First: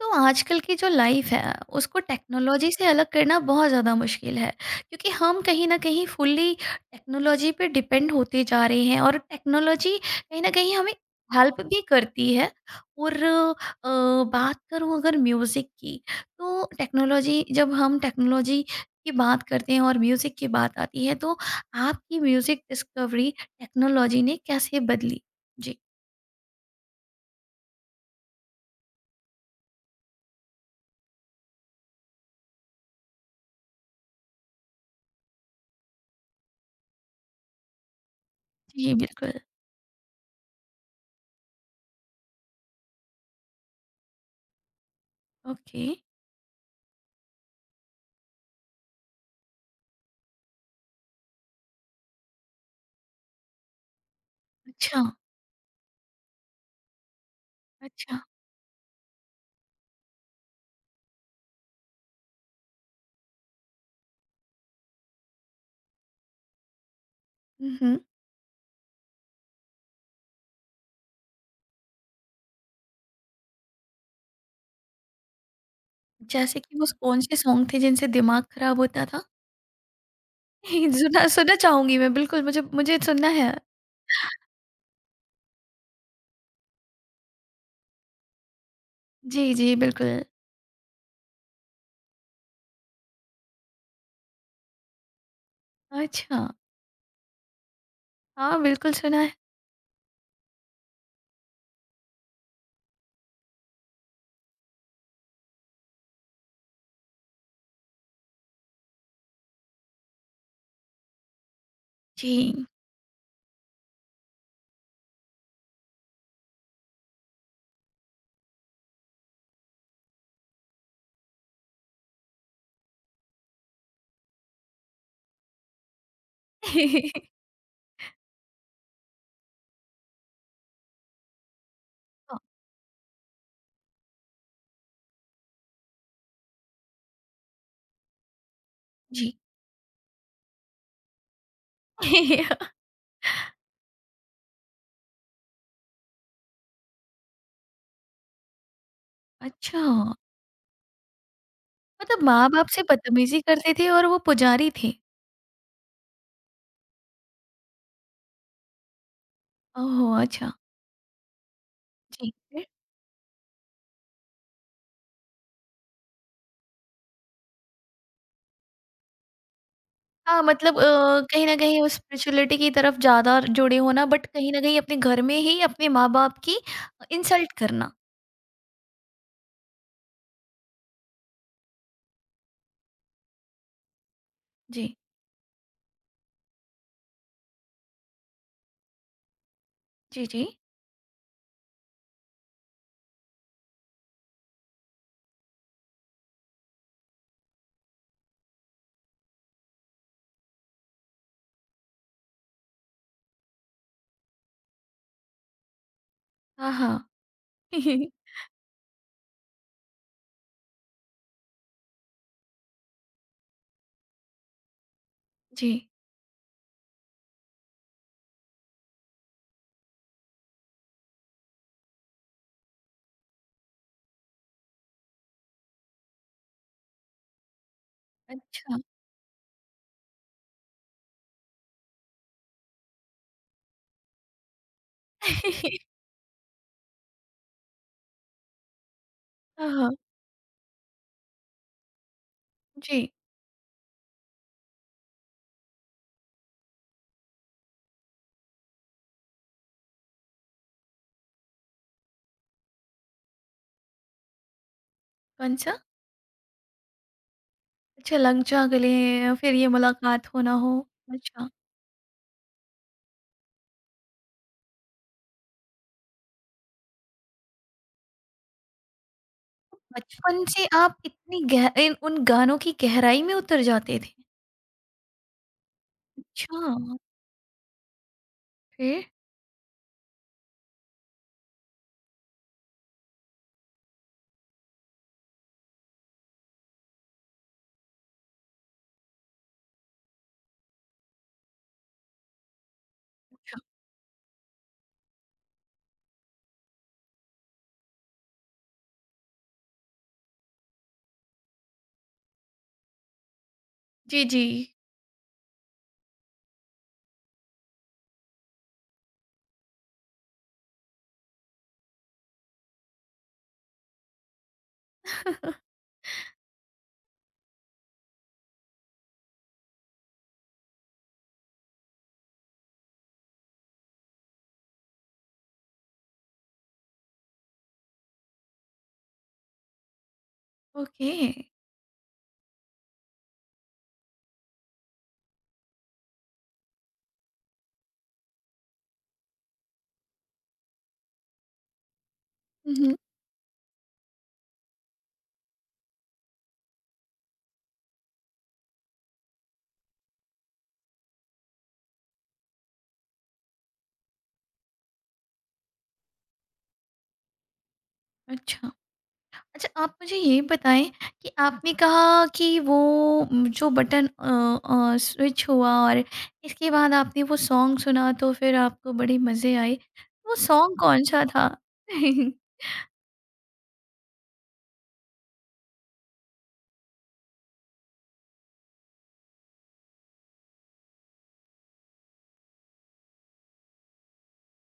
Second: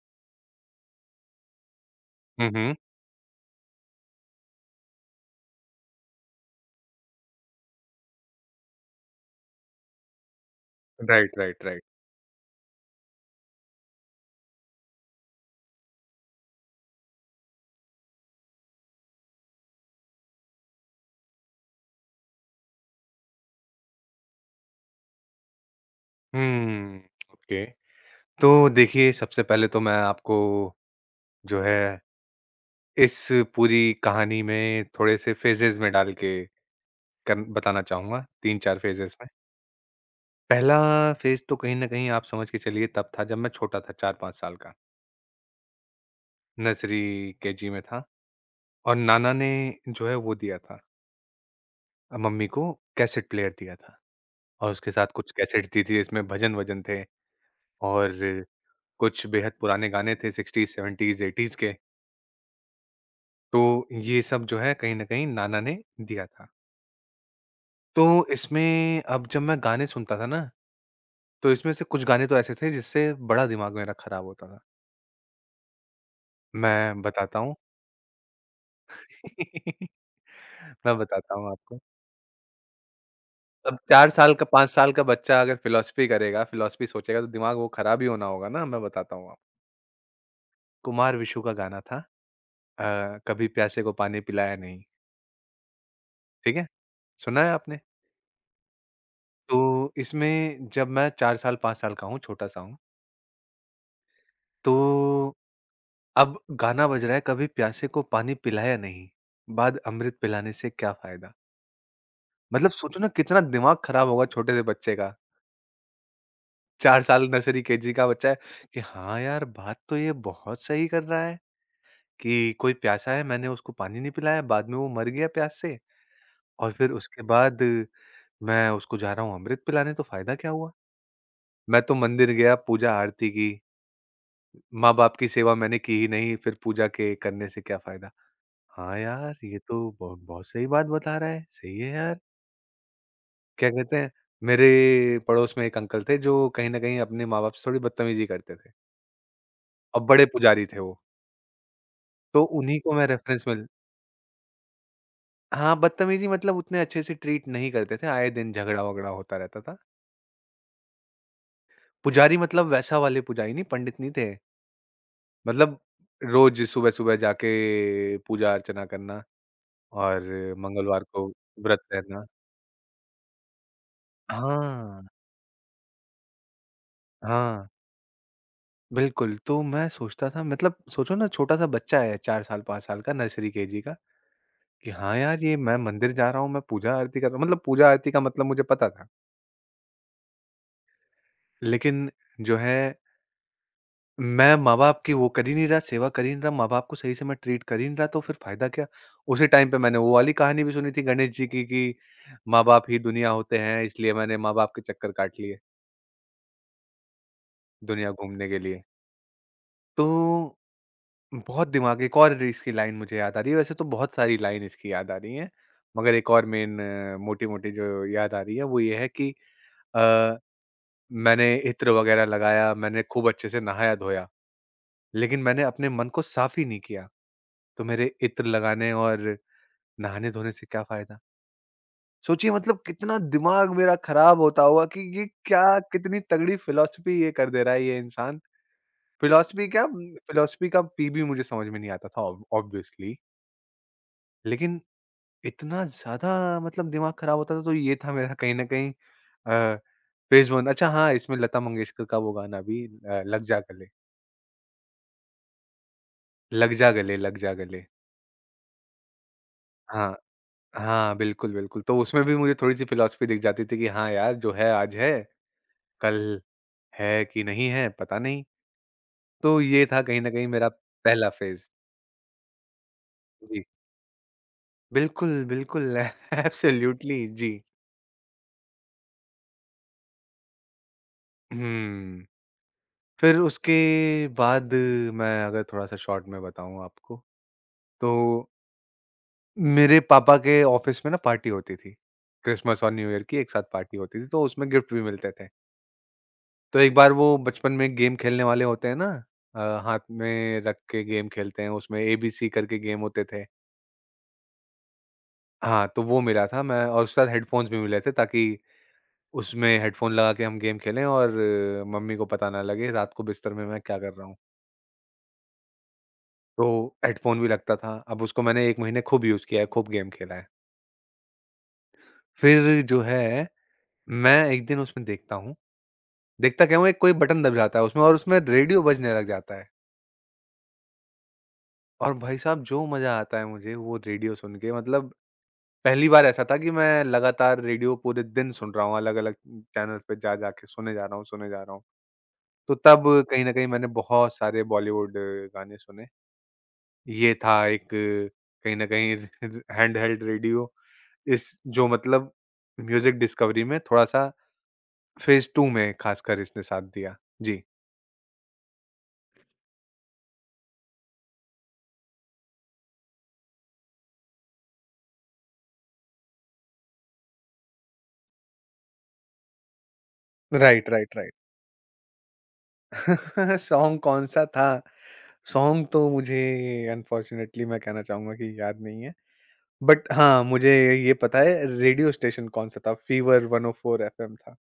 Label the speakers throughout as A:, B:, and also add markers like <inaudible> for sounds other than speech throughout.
A: तो आजकल की जो लाइफ है उसको
B: हुँ,
A: टेक्नोलॉजी
B: हुँ।
A: से अलग करना बहुत ज़्यादा मुश्किल है क्योंकि हम कहीं ना कहीं फुल्ली टेक्नोलॉजी पे डिपेंड होते जा रहे हैं और टेक्नोलॉजी कहीं ना कहीं हमें
B: राइट,
A: हेल्प
B: राइट,
A: भी
B: राइट।
A: करती है। और बात करूँ अगर म्यूज़िक की, तो टेक्नोलॉजी जब हम टेक्नोलॉजी की बात करते हैं और म्यूज़िक की बात आती है, तो आपकी म्यूज़िक डिस्कवरी टेक्नोलॉजी ने कैसे बदली? जी।
B: Hmm, okay. तो देखिए, सबसे पहले तो मैं आपको जो है इस पूरी कहानी में थोड़े-से फ़ेज़ेज़ में डाल के कन बताना चाहूँगा, 3-4
A: जी,
B: फ़ेज़ेज़ में।
A: बिल्कुल।
B: पहला फ़ेज़ तो कहीं न कहीं आप समझ के चलिए तब था जब मैं छोटा था 4-5 साल का,
A: ओके।
B: नर्सरी केजी में था और नाना ने जो है वो दिया था मम्मी को कैसेट प्लेयर दिया था और उसके
A: अच्छा।
B: साथ कुछ कैसेट्स दी थी, इसमें भजन-वजन थे और
A: अच्छा।
B: कुछ बेहद पुराने गाने थे 60s, 70s, 80s के। तो ये सब जो है कहीं न कहीं नाना ने दिया था।
A: हम्म।
B: तो इसमें अब जब मैं गाने सुनता था ना, तो इसमें से कुछ गाने तो ऐसे थे जिससे बड़ा दिमाग मेरा खराब होता था।
A: जैसे कि वो
B: मैं
A: कौन से
B: बताता हूँ
A: सॉन्ग थे जिनसे दिमाग खराब होता था?
B: <laughs> मैं
A: <laughs> सुना
B: बताता हूँ
A: सुनना
B: आपको।
A: चाहूँगी मैं, बिल्कुल, मुझे मुझे सुनना है।
B: अब 4 साल का 5 साल का बच्चा अगर फ़िलॉसफ़ी करेगा, फ़िलॉसफ़ी सोचेगा तो दिमाग वो खराब ही होना होगा ना, मैं बताता हूँ आपको।
A: जी, जी, बिल्कुल।
B: कुमार विशु का गाना था कभी प्यासे को पानी पिलाया नहीं,
A: अच्छा,
B: ठीक है? सुना है आपने?
A: हाँ, बिल्कुल सुना है।
B: तो इसमें जब मैं 4 साल 5 साल का हूँ, छोटा-सा हूँ, तो अब गाना बज रहा है कभी प्यासे को पानी पिलाया नहीं, बाद अमृत पिलाने से क्या फ़ायदा?
A: जी।
B: मतलब सोचो ना कितना दिमाग ख़राब होगा छोटे से बच्चे का, 4 साल नर्सरी केजी का बच्चा है कि हाँ यार, बात तो ये बहुत सही कर रहा है कि कोई प्यासा है मैंने उसको पानी नहीं पिलाया, बाद में वो मर गया प्यास से और फिर उसके
A: <laughs>
B: बाद मैं उसको जा रहा हूँ अमृत पिलाने तो फ़ायदा क्या हुआ? मैं तो मंदिर
A: हाँ,
B: गया, पूजा आरती की, माँ-बाप की सेवा मैंने की ही नहीं, फिर पूजा के करने से क्या फ़ायदा? हाँ यार,
A: जी।
B: ये तो बहुत बहुत सही बात बता रहा है, सही है यार।
A: <laughs>
B: क्या कहते हैं, मेरे पड़ोस में एक अंकल थे जो कहीं न कहीं अपने माँ-बाप से थोड़ी बदतमीज़ी करते थे
A: अच्छा,
B: और बड़े पुजारी थे वो,
A: मतलब
B: तो
A: माँ-बाप
B: उन्हीं
A: से
B: को मैं
A: बदतमीज़ी
B: रेफ़रेंस में
A: करते थे और वो पुजारी थे।
B: हाँ, बदतमीज़ी मतलब उतने अच्छे से ट्रीट नहीं करते थे, आए दिन झगड़ा-वगड़ा होता रहता था।
A: ओह! अच्छा, जी,
B: पुजारी
A: फिर?
B: मतलब वैसा वाले पुजारी नहीं, पंडित नहीं थे, मतलब रोज़ सुबह-सुबह जाके पूजा-अर्चना करना और
A: हाँ, मतलब
B: मंगलवार को
A: कहीं न कहीं
B: व्रत
A: वो
B: रहना।
A: स्पिरिचुअलिटी की तरफ ज़्यादा जुड़े होना, बट कहीं न कहीं अपने
B: हाँ,
A: घर में ही अपने माँ-बाप की इंसल्ट
B: हाँ।
A: करना।
B: बिल्कुल, तो मैं सोचता था मतलब सोचो ना छोटा-सा बच्चा है 4 साल, 5 साल का नर्सरी केजी का,
A: जी,
B: कि हाँ यार ये मैं मंदिर जा रहा हूँ, मैं पूजा आरती कर रहा हूँ मतलब पूजा आरती का मतलब मुझे पता था।
A: जी, जी।
B: लेकिन जो है मैं माँ-बाप की वो कर ही नहीं रहा, सेवा कर ही नहीं रहा, माँ-बाप को सही से मैं ट्रीट कर ही नहीं रहा तो फिर फ़ायदा क्या? उसी टाइम पे मैंने वो वाली कहानी भी सुनी थी गणेश जी की कि माँ-बाप ही दुनिया होते हैं इसलिए मैंने माँ-बाप के चक्कर काट लिए
A: हाँ, हाँ।
B: दुनिया
A: <laughs>
B: घूमने के लिए। तो बहुत दिमाग एक और इसकी लाइन मुझे याद आ रही है, वैसे तो बहुत सारी लाइन इसकी याद आ रही हैं,
A: जी,
B: मगर एक और मेन मोटी-मोटी जो याद आ रही है, वो ये है कि अ, मैंने इत्र वगैरह लगाया, मैंने खूब अच्छे से नहाया-धोया, लेकिन मैंने अपने मन को साफ़ ही नहीं किया, तो मेरे इत्र
A: अच्छा।
B: लगाने और नहाने-धोने से क्या फ़ायदा? सोचिए मतलब कितना दिमाग मेरा खराब होता होगा कि ये क्या
A: <laughs>
B: कितनी तगड़ी फ़िलॉसफ़ी ये कर दे रहा है ये इंसान।
A: हाँ,
B: फ़िलॉसफ़ी क्या
A: हाँ,
B: फ़िलॉसफ़ी का पी भी मुझे समझ में नहीं आता था ऑब
A: जी,
B: ऑब्वियसली, लेकिन इतना ज़्यादा मतलब दिमाग खराब होता था तो ये था मेरा कहीं न कहीं अ, फेज़ 1। अच्छा हाँ, इसमें लता मंगेशकर का वो गाना भी लग जा गले
A: कौन-सा?
B: लग जा गले लग जा गले।
A: अच्छा, लग जा गले, फिर ये
B: हाँ,
A: मुलाकात हो ना हो।
B: हाँ,
A: अच्छा,
B: बिल्कुल, बिल्कुल। तो उसमें भी मुझे थोड़ी-सी फिलॉसफी दिख जाती थी कि हाँ यार, जो है आज है, कल है कि नहीं है पता नहीं। तो ये था कहीं न
A: बचपन
B: कहीं
A: से
B: मेरा
A: आप
B: पहला
A: इतनी
B: फेज़।
A: गह इन उन गानों की गहराई में उतर
B: जी।
A: जाते थे?
B: बिल्कुल, बिल्कुल <laughs>
A: अच्छा,
B: एब्सोल्यूटली जी।
A: फिर? अच्छा,
B: हुँ, फिर उसके बाद मैं अगर थोड़ा-सा शॉर्ट में बताऊँ आपको तो मेरे पापा के ऑफिस में ना पार्टी होती थी, क्रिसमस और न्यू ईयर की एक साथ पार्टी होती थी, तो उसमें गिफ्ट भी मिलते थे। तो एक बार वो बचपन में गेम खेलने वाले होते हैं ना अ, हाथ में रख के गेम खेलते हैं, उसमें एबीसी करके गेम होते थे।
A: जी, जी।
B: हाँ, तो वो मिला था मैं और उसके साथ हेडफ़ोन्स भी मिले थे ताकि उसमें हेडफ़ोन लगा के हम गेम खेलें और मम्मी को पता ना लगे रात को बिस्तर में मैं क्या कर रहा हूँ।
A: <laughs>
B: तो हेडफ़ोन भी लगता था, अब उसको मैंने 1 महीने खूब यूज़ किया है, खूब गेम खेला है। फिर जो है, मैं एक दिन उसमें देखता हूँ देखता क्या हूँ एक कोई बटन दब जाता है उसमें और उसमें रेडियो बजने लग जाता है।
A: ओके।
B: और भाई साहब जो मज़ा आता है मुझे वो रेडियो सुन के मतलब पहली बार ऐसा था कि मैं लगातार रेडियो पूरे दिन सुन रहा हूँ, अलग-अलग चैनल्स पे जा-जा के सुने जा रहा हूँ सुने जा रहा हूँ।
A: हुँ,
B: तो
A: हुँ।
B: तब कहीं न कहीं मैंने बहुत सारे बॉलीवुड गाने सुने। ये था एक कहीं न कहीं <laughs> हैंडहेल्ड रेडियो इस जो मतलब म्यूज़िक डिस्कवरी में थोड़ा-सा फेज़ 2 में खासकर इसने साथ दिया। जी।
A: अच्छा। अच्छा, आप मुझे ये बताएँ कि आपने कहा कि वो जो बटन स्विच हुआ और इसके बाद आपने वो सॉन्ग सुना, तो फिर आपको बड़े मज़े आए। वो सॉन्ग
B: राइट, राइट,
A: कौन-सा
B: राइट।
A: था? <laughs>
B: <laughs> सॉन्ग कौन-सा था? सॉन्ग तो मुझे अनफॉर्च्यूनेटली मैं कहना चाहूँगा कि याद नहीं है। बट हाँ, मुझे ये पता है रेडियो स्टेशन कौन-सा था, फीवर 104 एफएम था।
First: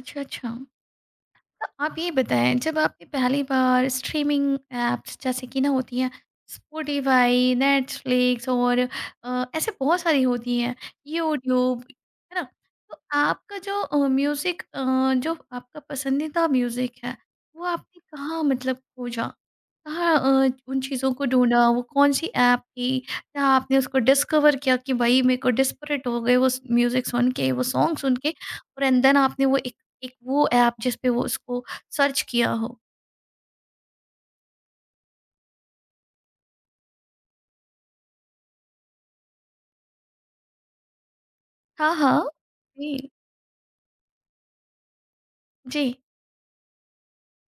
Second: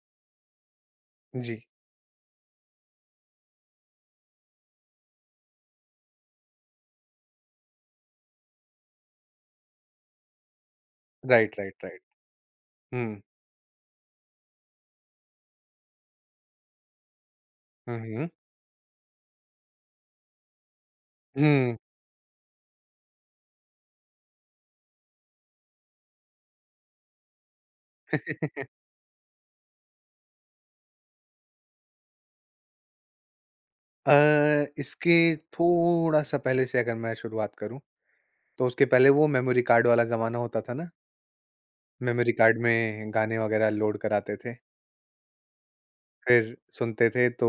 A: अच्छा, अच्छा।
B: जी।
A: तो आप ये बताएं, जब आपने पहली बार स्ट्रीमिंग ऐप्स जैसे कि ना होती हैं, स्पॉटिफाई, नेटफ्लिक्स और ऐसे बहुत सारी होती हैं,
B: राइट,
A: यूट्यूब,
B: राइट, राइट।
A: है ना? तो
B: हुँ।
A: आपका जो म्यूज़िक, जो आपका पसंदीदा म्यूज़िक है, वो
B: हुँ,
A: आपने
B: हुँ।
A: कहाँ मतलब खोजा, कहाँ उन चीज़ों को ढूंढा,
B: हुँ।
A: वो कौन सी ऐप थी? क्या आपने उसको डिस्कवर किया कि भाई मेरे को डिस्परेट हो गए वो म्यूज़िक सुन के, वो सॉन्ग सुन के,
B: <laughs>
A: और एंड देन आपने वो एक वो ऐप जिस पे वो उसको सर्च किया हो।
B: इसके थोड़ा-सा पहले से अगर मैं शुरुआत करूँ, तो उसके पहले वो मेमोरी कार्ड वाला ज़माना होता था ना,
A: हाँ, हाँ।
B: मेमोरी कार्ड
A: जी,
B: में गाने वगैरह लोड कराते थे।
A: जी।
B: फिर सुनते थे तो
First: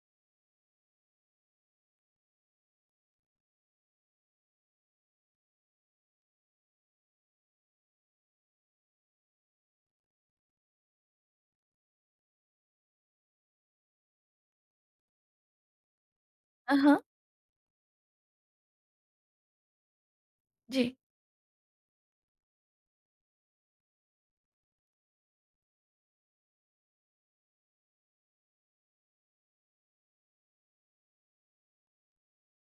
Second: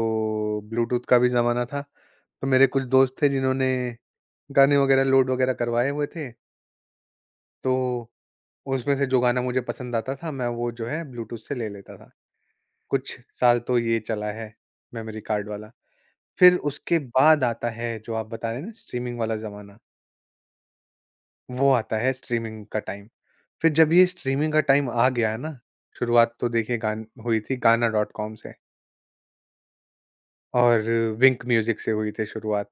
B: ब्लूटूथ का भी ज़माना था। तो मेरे कुछ दोस्त थे जिन्होंने गाने वग़ैरह लोड वग़ैरह करवाए हुए थे, तो उसमें से जो गाना मुझे पसंद आता था मैं वो जो है ब्लूटूथ से ले लेता था। कुछ साल तो ये चला है मेमोरी कार्ड वाला। फिर
A: हाँ,
B: उसके
A: हाँ।
B: बाद आता है जो आप बता रहे हैं ना स्ट्रीमिंग वाला ज़माना,
A: जी।
B: वो आता है स्ट्रीमिंग का टाइम। फिर जब ये स्ट्रीमिंग का टाइम आ गया ना, शुरुआत तो देखिए गान हुई थी गाना डॉट कॉम से और विंक म्यूज़िक से हुई थी शुरुआत।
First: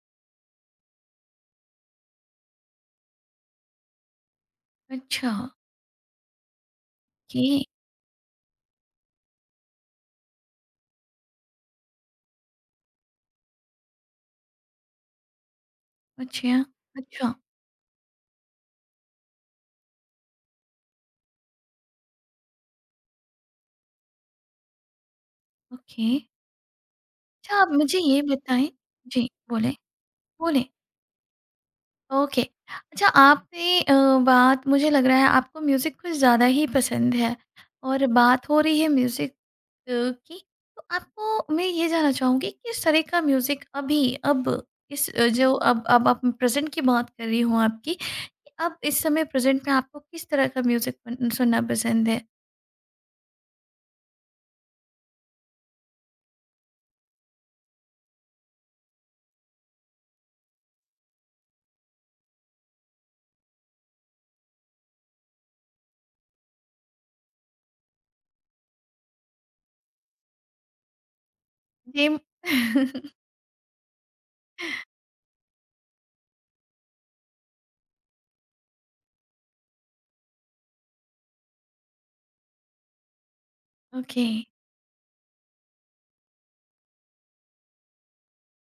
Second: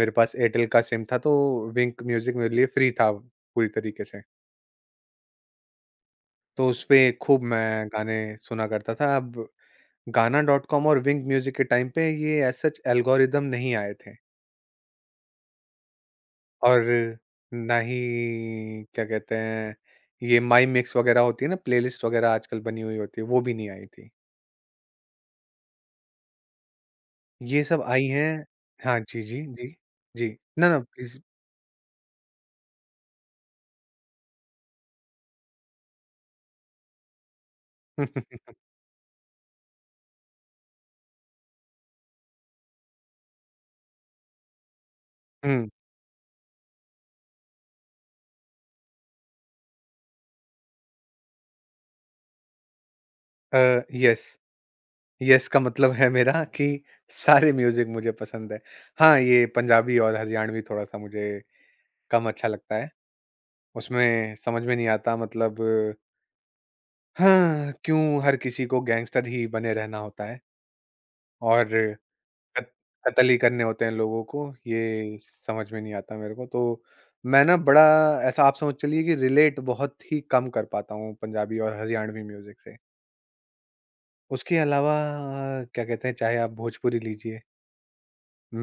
B: मेरे पास एयरटेल का सिम था तो विंक म्यूजिक मेरे लिए फ्री था पूरी तरीके से।
A: अच्छा,
B: तो उसपे खूब
A: ओके।
B: मैं गाने सुना करता था। अब गाना डॉट कॉम और विंक म्यूजिक के टाइम पे ये एज़ सच एल्गोरिदम नहीं आए थे
A: अच्छा,
B: और
A: अच्छा,
B: ना ही क्या कहते हैं ये माई मिक्स वगैरह होती है ना प्लेलिस्ट वगैरह आजकल बनी हुई होती है, वो भी नहीं आई थी।
A: ओके। अच्छा,
B: ये
A: आप
B: सब
A: मुझे
B: आई
A: ये
B: हैं
A: बताएँ।
B: हाँ जी,
A: जी,
B: जी,
A: बोलें,
B: जी। जी,
A: बोलें?
B: ना, ना प्लीज़।
A: ओके। अच्छा, आपने बात, मुझे लग रहा है आपको म्यूज़िक कुछ ज़्यादा ही पसंद है, और
B: हुँ, हुँ,
A: बात हो रही है म्यूज़िक की, तो आपको मैं ये जानना चाहूँगी, किस तरह का म्यूज़िक अभी अब इस जो
B: हुँ, हुँ।
A: अब आप प्रेज़ेंट की बात कर रही हूँ आपकी, अब इस समय प्रेजेंट में आपको किस तरह का म्यूजिक सुनना पसंद है?
B: येस। <laughs> यस का मतलब है मेरा कि सारे म्यूजिक मुझे पसंद है। हाँ, ये पंजाबी और हरियाणवी थोड़ा-सा मुझे कम अच्छा लगता है। उसमें समझ में नहीं आता मतलब हाँ, क्यों हर किसी को गैंगस्टर ही बने रहना होता है और
A: सेम।
B: कत
A: <laughs>
B: कत्ल ही करने होते हैं लोगों को, ये समझ में नहीं आता मेरे को। तो मैं ना बड़ा ऐसा आप समझ चलिए कि रिलेट बहुत ही कम कर पाता हूँ पंजाबी और हरियाणवी म्यूजिक से।
A: ओके।
B: उसके अलावा क्या कहते हैं, चाहे आप भोजपुरी लीजिए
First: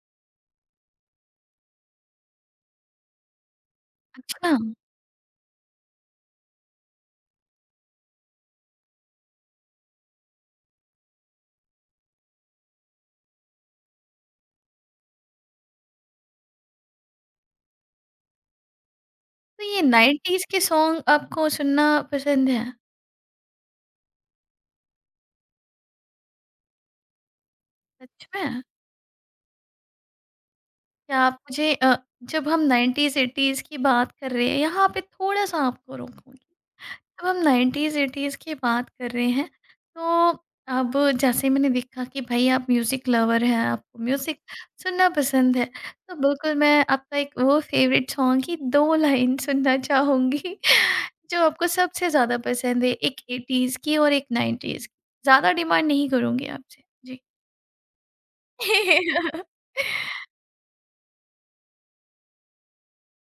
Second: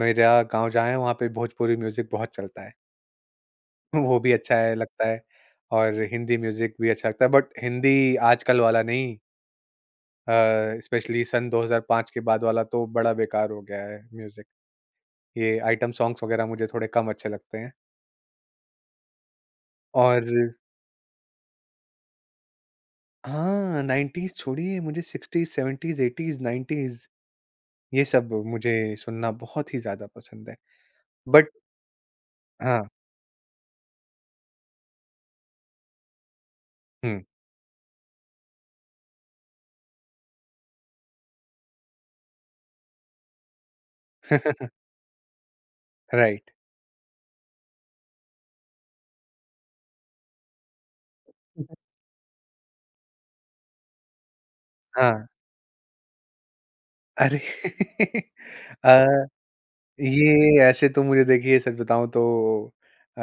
B: मेरा गाँव जहाँ है वहाँ पे भोजपुरी म्यूज़िक बहुत चलता है। <laughs> वो भी
A: अच्छा,
B: अच्छा है लगता है और हिंदी म्यूज़िक भी अच्छा लगता है बट हिंदी आजकल वाला नहीं स्पेशली सन 2005 के बाद वाला तो बड़ा बेकार हो गया है म्यूज़िक। ये आइटम सॉन्ग्स वग़ैरह मुझे थोड़े कम अच्छे लगते हैं
A: तो ये 90s
B: और
A: के सॉन्ग आपको सुनना पसंद है?
B: हाँ, 90s छोड़िए मुझे 60s, 70s, 80s, 90s ये
A: सच
B: सब
A: में?
B: मुझे सुनना बहुत ही ज़्यादा पसंद है।
A: क्या आप
B: बट
A: मुझे जब हम
B: हाँ,
A: 90s 80s की बात कर रहे हैं, यहाँ पे थोड़ा सा आपको रोकूं।
B: हुँ,
A: अब हम 90s-80s की बात कर रहे हैं, तो अब जैसे मैंने देखा कि भाई आप म्यूज़िक लवर हैं, आपको म्यूज़िक
B: <laughs>
A: सुनना पसंद है, तो
B: राइट।
A: बिल्कुल मैं आपका एक वो फ़ेवरेट सॉन्ग की 2 लाइन सुनना चाहूँगी <laughs> जो आपको सबसे ज़्यादा पसंद है, एक 80s की और एक 90s की।
B: हाँ,
A: ज़्यादा डिमांड नहीं करूँगी आपसे। जी।
B: अरे! <laughs> अ
A: <laughs>
B: ये ऐसे तो मुझे देखिए सच बताऊँ तो uh,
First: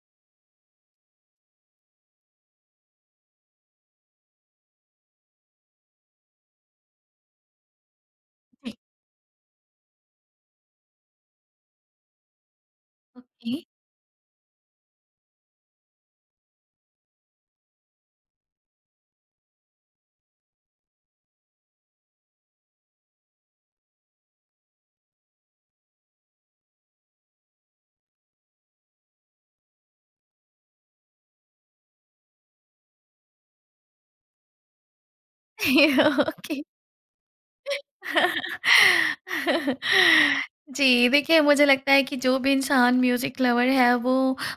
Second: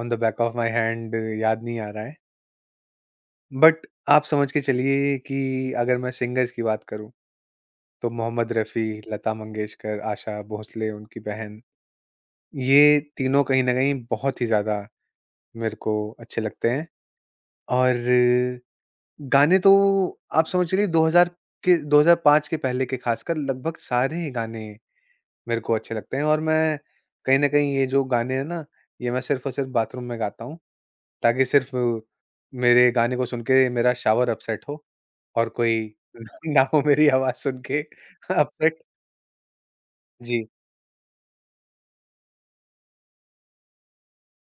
B: on the back of my hand याद नहीं आ रहा है। बट आप समझ के चलिए कि अगर मैं सिंगर्स की बात करूँ, तो मोहम्मद रफ़ी, लता मंगेशकर, आशा भोसले, उनकी बहन, ये तीनों कहीं
A: जी।
B: न कहीं बहुत ही ज़्यादा मेरे को अच्छे लगते हैं। और गाने तो आप समझ चलिए 2000 के 2005 के पहले के खासकर लगभग सारे ही गाने मेरे को अच्छे लगते हैं और मैं कहीं न कहीं ये जो गाने हैं ना, ये मैं सिर्फ़ और सिर्फ़ बाथरूम में गाता हूँ, ताकि सिर्फ़ मेरे गाने को सुन के मेरा शावर अपसेट हो और कोई <laughs>
A: ओके।
B: ना हो
A: <laughs>
B: मेरी आवाज़ सुन के <laughs> अपसेट।
A: <laughs>
B: जी।
A: जी, देखिए, मुझे लगता है कि जो भी इंसान म्यूज़िक लवर है, वो,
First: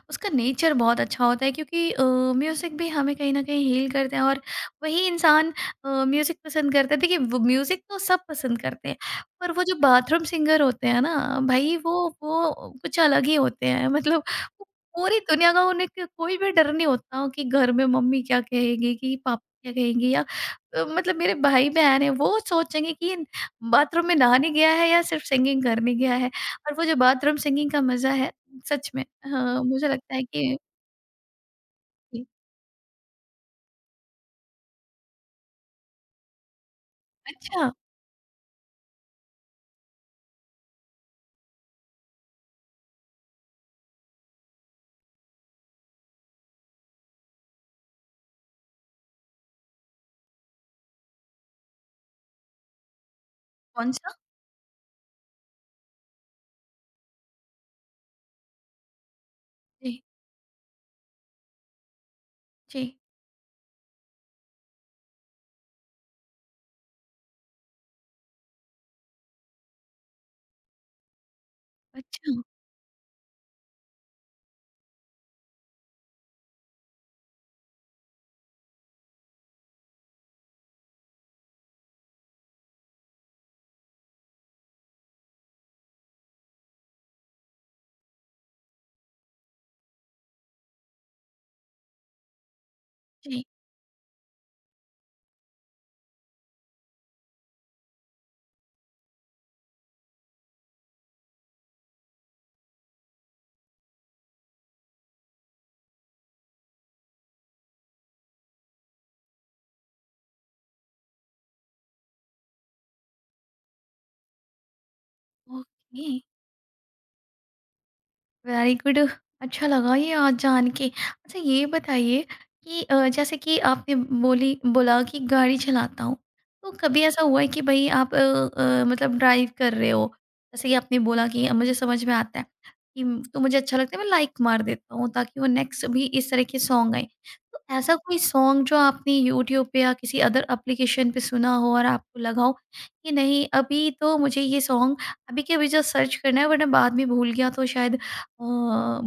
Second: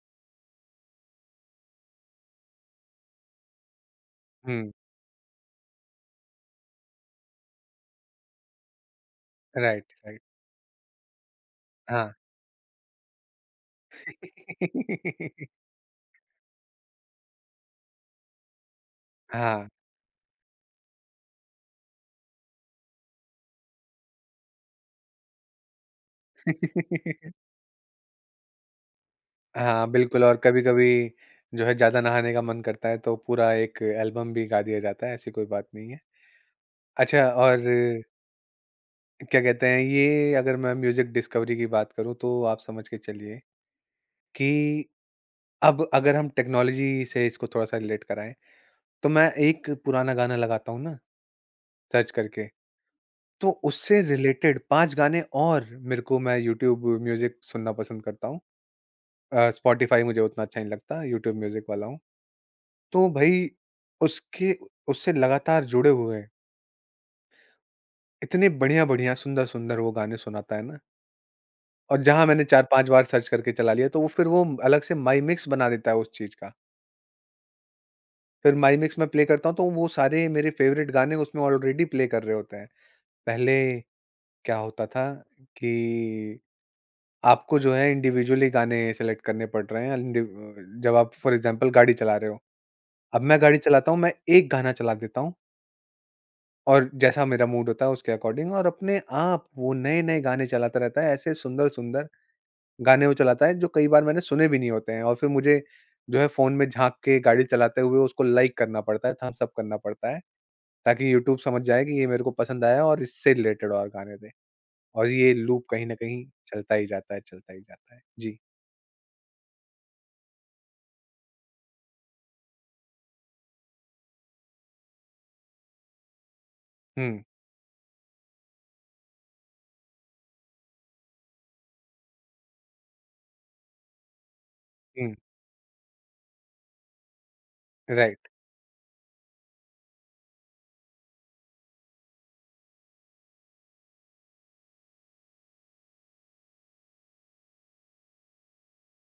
A: उसका नेचर बहुत अच्छा होता है, क्योंकि म्यूज़िक भी हमें कहीं न कहीं हील करते हैं और
B: हुँ।
A: वही इंसान म्यूज़िक पसंद करता है। देखिए, वो म्यूज़िक तो सब पसंद करते हैं, पर वो जो
B: राइट, राइट।
A: बाथरूम सिंगर होते हैं ना, भई वो
B: हाँ।
A: वो कुछ अलग ही होते हैं। मतलब वो, पूरी दुनिया का
B: <laughs>
A: उन्हें क कोई भी डर नहीं होता कि घर में मम्मी क्या कहेगी, कि पापा
B: हाँ।
A: क्या कहेंगे, या मतलब मेरे भाई-बहन हैं वो सोचेंगे कि बाथरूम में नहाने गया है या सिर्फ़ सिंगिंग करने गया है। और वो जो बाथरूम
B: <laughs>
A: सिंगिंग का मज़ा है, सच में, हाँ, मुझे
B: हाँ,
A: लगता है
B: बिल्कुल और
A: कि
B: कभी-कभी जो है ज़्यादा
A: जी।
B: नहाने का मन करता है, तो पूरा एक एल्बम भी गा दिया जाता है, ऐसी कोई बात नहीं है। अच्छा और
A: अच्छा,
B: क्या कहते हैं ये अगर मैं म्यूजिक डिस्कवरी की बात करूं तो आप समझ के चलिए कि अब अगर हम टेक्नोलॉजी से इसको थोड़ा सा रिलेट कराएं तो मैं एक पुराना गाना लगाता हूँ ना सर्च करके तो उससे
A: कौन-सा?
B: रिलेटेड पांच गाने और मेरे को मैं यूट्यूब म्यूजिक सुनना पसंद करता हूँ
A: जी,
B: स्पॉटिफाई मुझे उतना अच्छा नहीं लगता यूट्यूब म्यूजिक वाला हूँ।
A: जी।
B: तो भाई उसके उससे लगातार जुड़े हुए इतने बढ़िया बढ़िया सुंदर सुंदर वो गाने सुनाता है ना और जहाँ
A: अच्छा,
B: मैंने 4-5 बार सर्च करके चला लिया, तो वो फिर वो अलग से माई मिक्स बना देता है उस चीज़ का। फिर माई मिक्स मैं प्ले करता हूँ, तो वो सारे मेरे फ़ेवरेट गाने उसमें ऑलरेडी प्ले कर रहे होते हैं। पहले क्या होता था कि आपको जो है इंडिविजुअली गाने सेलेक्ट करने पड़ रहे हैं जब आप फ़ॉर एग्ज़ाम्पल गाड़ी चला रहे हो। अब मैं
A: जी,
B: गाड़ी चलाता हूँ, मैं एक गाना चला देता हूँ और जैसा मेरा मूड होता है उसके अकॉर्डिंग और अपने आप वो नए-नए गाने चलाता रहता है, ऐसे सुंदर-सुंदर। गाने वो चलाता है जो कई बार मैंने सुने भी नहीं होते हैं और फिर मुझे जो है फ़ोन में झाँक के गाड़ी चलाते हुए उसको लाइक करना पड़ता है, थम्स अप करना पड़ता है, ताकि यूट्यूब समझ जाए कि ये मेरे को पसंद आया और इससे रिलेटेड और गाने दें। और ये लूप कहीं न
A: ओके।
B: कहीं चलता ही जाता है, चलता ही जाता है। जी।
A: वेरी गुड, अच्छा लगा ये आज जान के। अच्छा, ये बताइए कि जैसे कि आपने बोली बोला कि गाड़ी चलाता हूँ, तो कभी ऐसा
B: हुँ,
A: हुआ है कि भाई आप मतलब ड्राइव कर रहे हो, जैसे कि आपने बोला कि मुझे समझ में आता है कि तो मुझे अच्छा लगता है, मैं लाइक मार देता हूँ
B: हुँ,
A: ताकि वो नेक्स्ट भी इस तरह के सॉन्ग आए, तो ऐसा कोई
B: राइट।
A: सॉन्ग जो आपने यूट्यूब पे या किसी अदर एप्लीकेशन पे सुना हो और आपको लगा हो कि नहीं, अभी तो मुझे ये सॉन्ग अभी के अभी जो सर्च करना है, वरना बाद में भूल गया तो शायद अ,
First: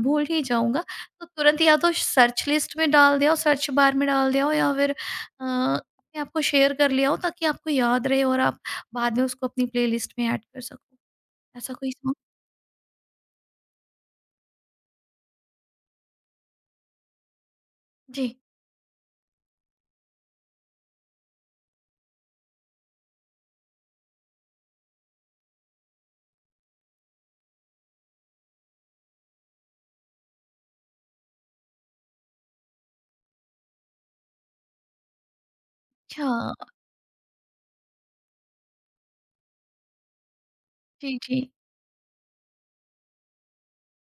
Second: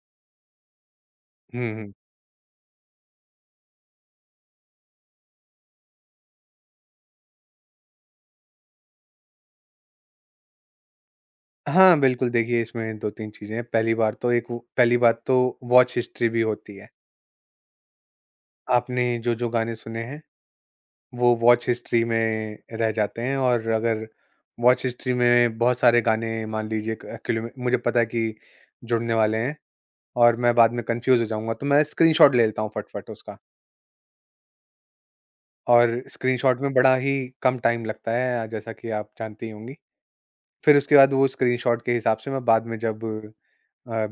A: भूल ही जाऊँगा, तो तुरंत
B: हुँ,
A: या तो
B: हुँ।
A: सर्च लिस्ट में डाल दिया हो, सर्च बार में डाल दिया हो, या फिर अपने आप को शेयर कर लिया हो ताकि आपको याद रहे और आप बाद में उसको अपनी प्लेलिस्ट में ऐड कर सको। ऐसा कोई
B: हाँ,
A: सॉन्ग?
B: बिल्कुल देखिए इसमें 2-3 चीज़ें हैं। पहली बार तो एक वो पहली बात तो वॉच हिस्ट्री भी होती है।
A: जी,
B: आपने जो-जो गाने सुने हैं वो वॉच हिस्ट्री में रह जाते हैं और अगर वॉच हिस्ट्री में बहुत सारे गाने मान लीजिए मुझे पता है कि जुड़ने वाले हैं और मैं बाद में कंफ्यूज हो जाऊंगा तो मैं स्क्रीनशॉट ले लेता हूँ फटफट उसका और स्क्रीनशॉट
A: अच्छा।
B: में बड़ा ही कम टाइम लगता है जैसा कि आप जानती होंगी। फिर उसके बाद
A: जी,
B: वो
A: जी।
B: स्क्रीनशॉट के हिसाब से मैं बाद में जब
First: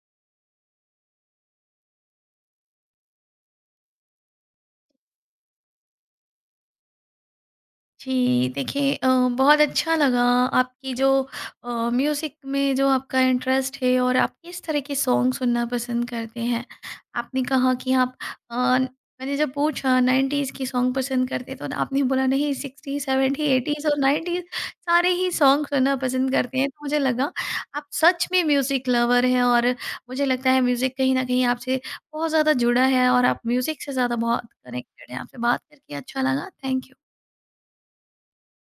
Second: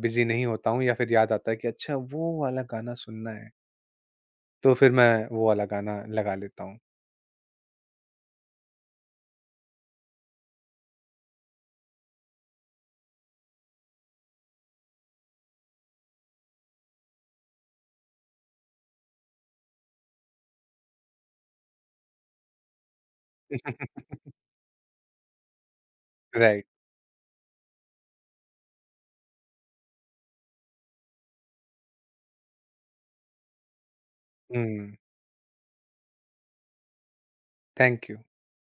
B: बिजी नहीं होता हूँ या फिर याद आता है कि अच्छा वो वाला गाना सुनना है तो फिर मैं वो वाला गाना लगा लेता हूँ।
A: जी, देखिए बहुत अच्छा लगा आपकी जो म्यूज़िक में जो आपका इंटरेस्ट है और आप किस तरह के सॉन्ग सुनना पसंद करते हैं। आपने कहा कि आप अ, मैंने जब पूछा 90s के सॉन्ग पसंद करते, तो आपने बोला नहीं, 60, 70, 80s और
B: <laughs>
A: 90s सारे ही सॉन्ग सुनना पसंद करते
B: राइट।
A: हैं। तो मुझे लगा आप सच में म्यूज़िक लवर हैं, और मुझे लगता है म्यूज़िक कहीं न कहीं आपसे बहुत ज़्यादा जुड़ा है और आप म्यूज़िक से ज़्यादा बहुत
B: हम्म।
A: कनेक्टेड हैं। आपसे बात करके अच्छा लगा। Thank you.
B: Thank you.